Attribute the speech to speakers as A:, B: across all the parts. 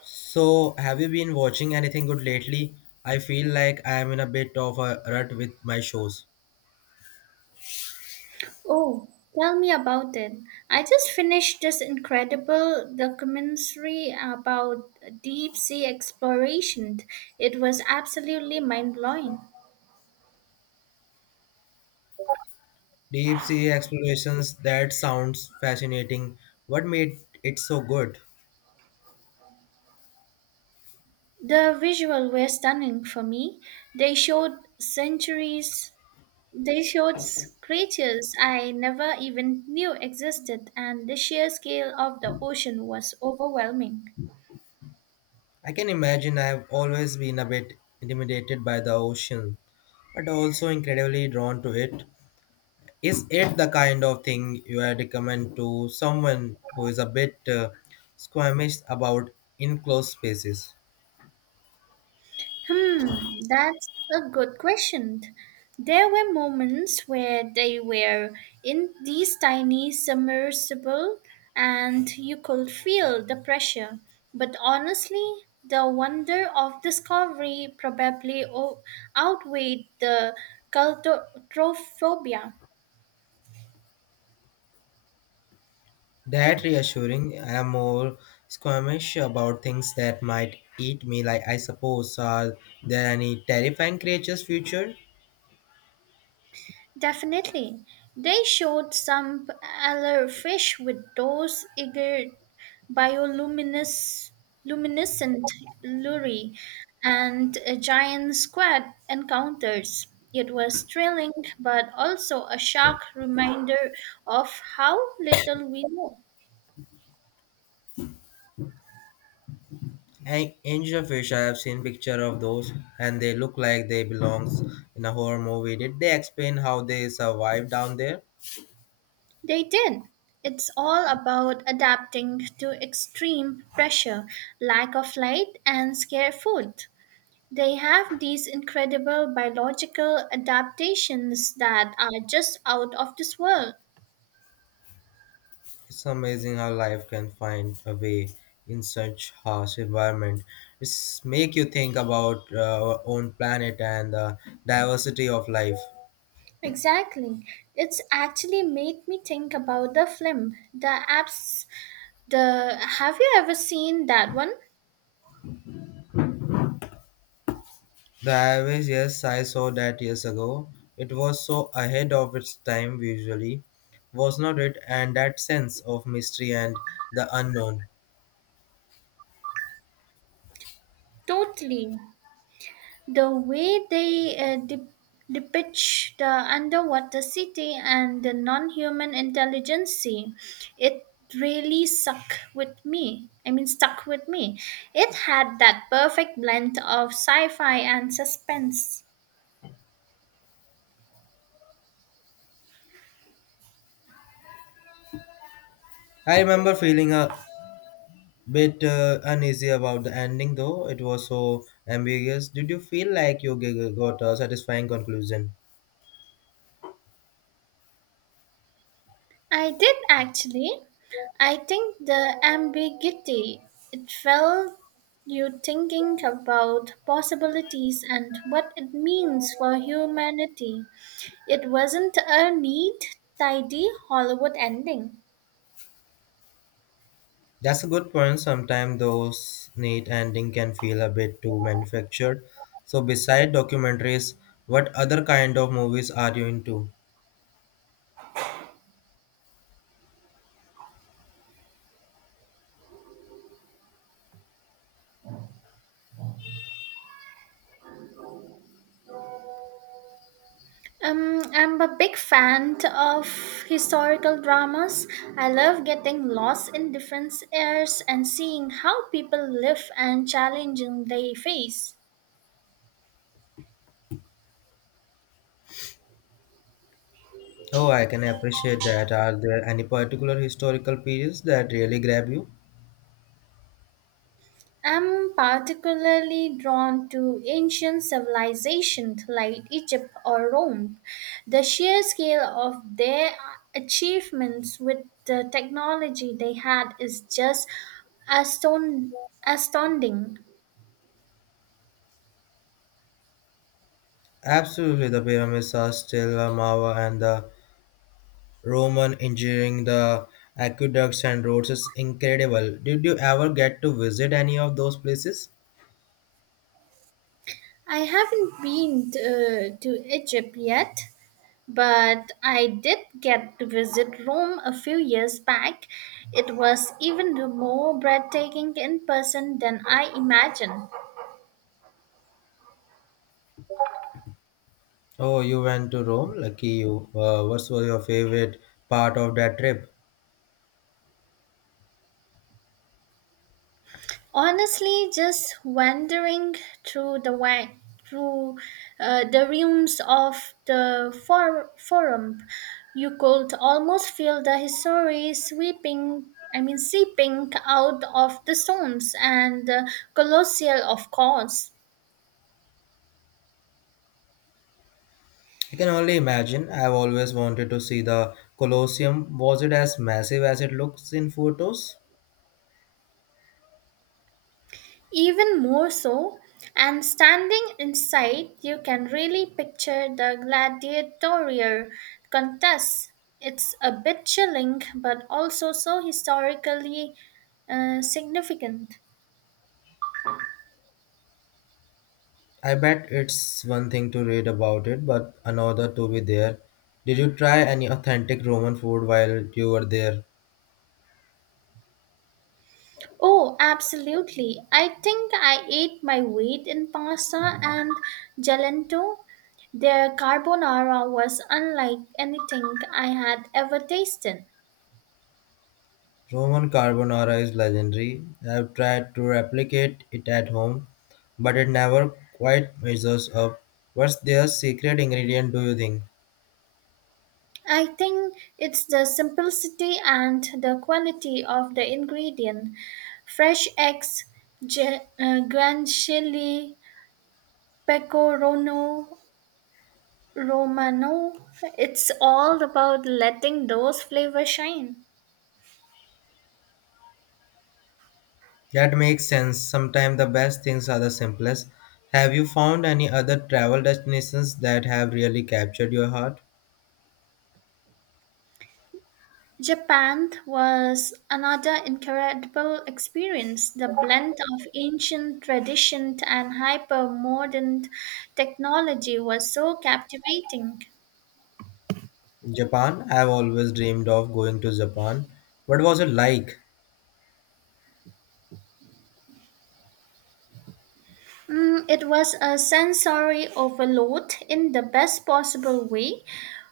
A: So, have you been watching anything good lately? I feel like I am in a bit of a rut with my shows.
B: Oh, tell me about it. I just finished this incredible documentary about deep sea exploration. It was absolutely mind blowing.
A: Deep sea explorations, that sounds fascinating. What made it so good?
B: The visuals were stunning for me. They showed centuries, they showed creatures I never even knew existed, and the sheer scale of the ocean was overwhelming.
A: I can imagine I have always been a bit intimidated by the ocean, but also incredibly drawn to it. Is it the kind of thing you would recommend to someone who is a bit squeamish about enclosed spaces?
B: Hmm, that's a good question. There were moments where they were in these tiny submersible and you could feel the pressure. But honestly, the wonder of discovery probably outweighed the claustrophobia.
A: That reassuring, I am more squeamish about things that might eat me. Like, I suppose, are there any terrifying creatures future?
B: Definitely. They showed some other fish with those eager bioluminescent luminescent lure and a giant squid encounters. It was thrilling, but also a shark reminder of how little we know.
A: Angelfish, I have seen picture of those, and they look like they belongs in a horror movie. Did they explain how they survive down there?
B: They did. It's all about adapting to extreme pressure, lack of light, and scare food. They have these incredible biological adaptations that are just out of this world.
A: It's amazing how life can find a way in such harsh environment. It's make you think about our own planet and the diversity of life.
B: Exactly. It's actually made me think about the film, the apps, the have you ever seen that one?
A: The average, yes, I saw that years ago. It was so ahead of its time visually, was not it? And that sense of mystery and the unknown.
B: Totally. The way they depict the underwater city and the non-human intelligence, it really stuck with me. I mean, stuck with me. It had that perfect blend of sci-fi and suspense.
A: I remember feeling a bit uneasy about the ending, though it was so ambiguous. Did you feel like you got a satisfying conclusion?
B: I did actually. I think the ambiguity, it felt you thinking about possibilities and what it means for humanity. It wasn't a neat, tidy Hollywood ending.
A: That's a good point. Sometimes those neat ending can feel a bit too manufactured. So, beside documentaries, what other kind of movies are you into?
B: I'm a big fan of historical dramas. I love getting lost in different eras and seeing how people live and challenging they face.
A: Oh, I can appreciate that. Are there any particular historical periods that really grab you?
B: I'm particularly drawn to ancient civilizations like Egypt or Rome. The sheer scale of their achievements with the technology they had is just aston- astounding.
A: Absolutely, the pyramids are still a marvel, and the Roman engineering, the aqueducts and roads is incredible. Did you ever get to visit any of those places?
B: I haven't been to Egypt yet, but I did get to visit Rome a few years back. It was even more breathtaking in person than I imagined.
A: Oh, you went to Rome? Lucky you. What was your favorite part of that trip?
B: Honestly, just wandering through the wa- through the rooms of the forum, you could almost feel the history sweeping. I mean, seeping out of the stones and the colossal, of course.
A: I can only imagine. I've always wanted to see the Colosseum. Was it as massive as it looks in photos?
B: Even more so, and standing inside, you can really picture the gladiatorial contest. It's a bit chilling, but also so historically significant.
A: I bet it's one thing to read about it, but another to be there. Did you try any authentic Roman food while you were there?
B: Oh, absolutely. I think I ate my weight in pasta and gelato. Their carbonara was unlike anything I had ever tasted.
A: Roman carbonara is legendary. I've tried to replicate it at home, but it never quite measures up. What's their secret ingredient, do you think?
B: I think it's the simplicity and the quality of the ingredient. Fresh eggs, ge- guanciale, pecorino romano. It's all about letting those flavors shine.
A: That makes sense. Sometimes the best things are the simplest. Have you found any other travel destinations that have really captured your heart?
B: Japan was another incredible experience. The blend of ancient tradition and hyper modern technology was so captivating.
A: Japan. I've always dreamed of going to Japan. What was it like?
B: Mm, it was a sensory overload in the best possible way.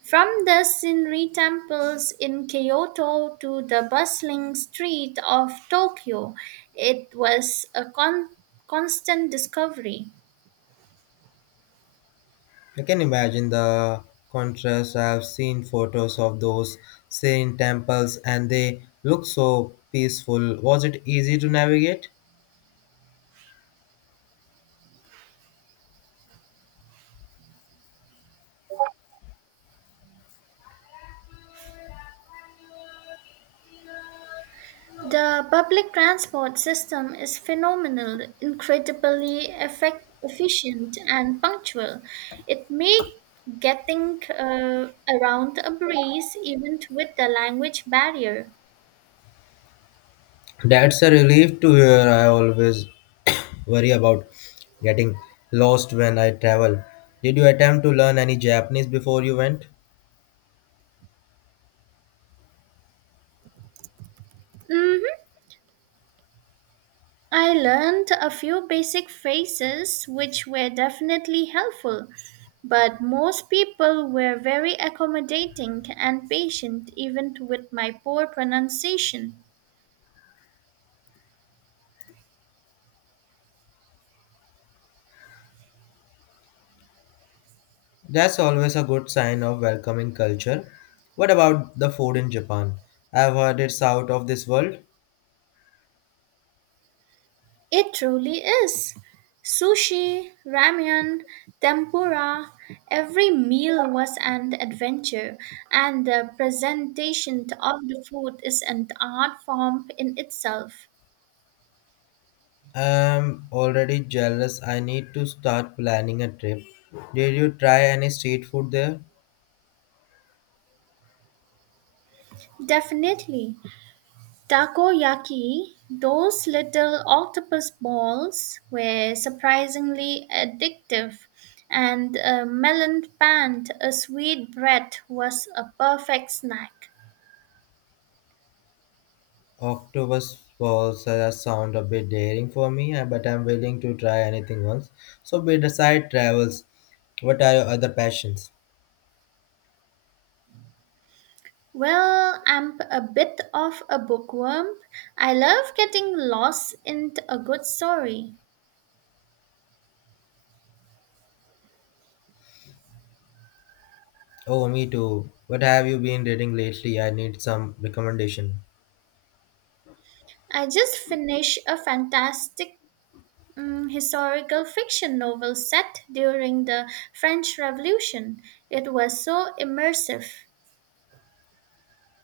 B: From the scenery temples in Kyoto to the bustling street of Tokyo, it was a constant discovery.
A: I can imagine the contrast. I've seen photos of those serene temples and they look so peaceful. Was it easy to navigate?
B: The public transport system is phenomenal, incredibly efficient, and punctual. It made getting around a breeze even with the language barrier.
A: That's a relief to hear. I always worry about getting lost when I travel. Did you attempt to learn any Japanese before you went?
B: Mhm. I learned a few basic phrases which were definitely helpful, but most people were very accommodating and patient even with my poor pronunciation.
A: That's always a good sign of welcoming culture. What about the food in Japan? I've heard it's out of this world.
B: It truly is. Sushi, ramen, tempura, every meal was an adventure, and the presentation of the food is an art form in itself.
A: I'm already jealous. I need to start planning a trip. Did you try any street food there?
B: Definitely. Takoyaki, those little octopus balls, were surprisingly addictive, and a melon pant, a sweet bread, was a perfect snack.
A: Octopus balls sound a bit daring for me, but I'm willing to try anything once. So, beside travels, what are your other passions?
B: Well, I'm a bit of a bookworm. I love getting lost in a good story.
A: Oh, me too. What have you been reading lately? I need some recommendation.
B: I just finished a fantastic historical fiction novel set during the French Revolution. It was so immersive.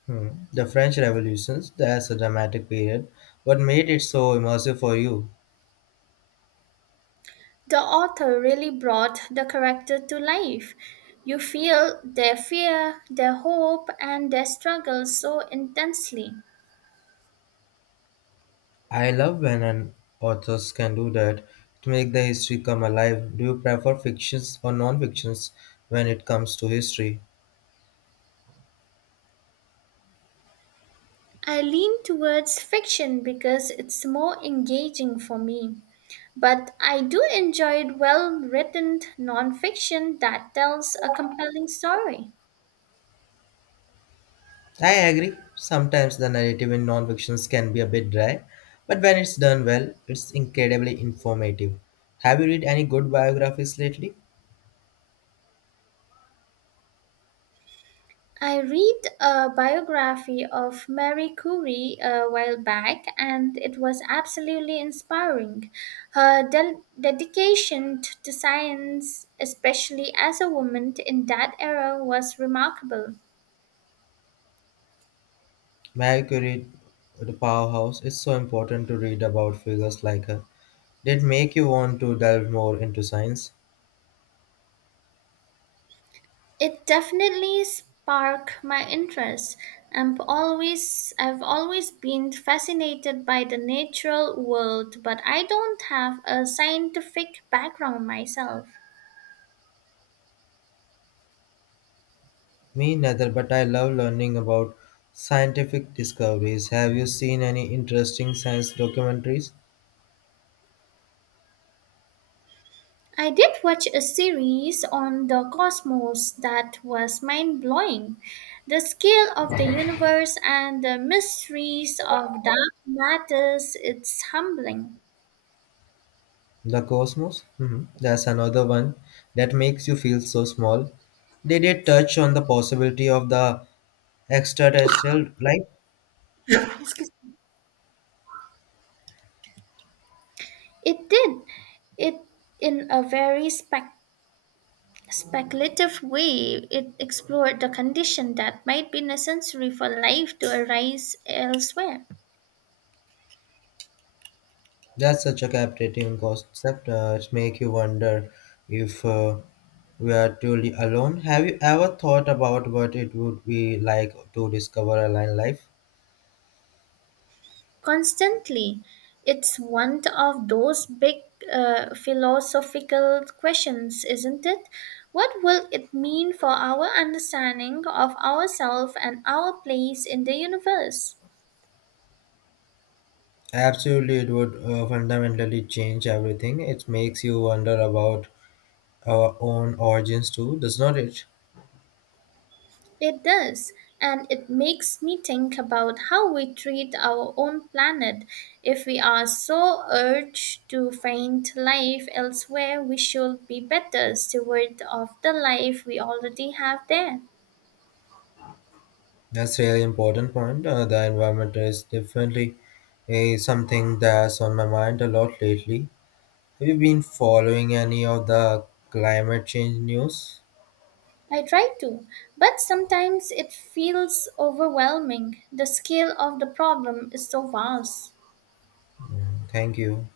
A: Hmm. The French Revolutions. That's a dramatic period. What made it so immersive for you?
B: The author really brought the character to life. You feel their fear, their hope, and their struggle so intensely.
A: I love when an authors can do that to make the history come alive. Do you prefer fictions or non-fictions when it comes to history?
B: I lean towards fiction because it's more engaging for me. But I do enjoy well written nonfiction that tells a compelling story.
A: I agree. Sometimes the narrative in non-fictions can be a bit dry, but when it's done well, it's incredibly informative. Have you read any good biographies lately?
B: I read a biography of Marie Curie a while back, and it was absolutely inspiring. Her dedication to science, especially as a woman in that era, was remarkable.
A: Marie Curie, the powerhouse. It's so important to read about figures like her. Did make you want to delve more into science?
B: It definitely sparked my interest. I've always been fascinated by the natural world, but I don't have a scientific background myself.
A: Me neither, but I love learning about scientific discoveries. Have you seen any interesting science documentaries?
B: I did watch a series on the cosmos that was mind blowing. The scale of the universe and the mysteries of dark matters, it's humbling.
A: The Cosmos? Mhm. That's another one that makes you feel so small. Did it touch on the possibility of the extraterrestrial life?
B: It did it in a very speculative way. It explored the condition that might be necessary for life to arise elsewhere.
A: That's such a captivating concept. It makes you wonder if we are truly alone. Have you ever thought about what it would be like to discover alien life?
B: Constantly. It's one of those big philosophical questions, isn't it? What will it mean for our understanding of ourselves and our place in the universe?
A: Absolutely, it would fundamentally change everything. It makes you wonder about our own origins too, does not it?
B: It does, and it makes me think about how we treat our own planet. If we are so urged to find life elsewhere, we should be better steward of the life we already have there.
A: That's really important point. The environment is definitely something that's on my mind a lot lately. Have you been following any of the climate change news?
B: I try to, but sometimes it feels overwhelming. The scale of the problem is so vast.
A: Yeah. Thank you.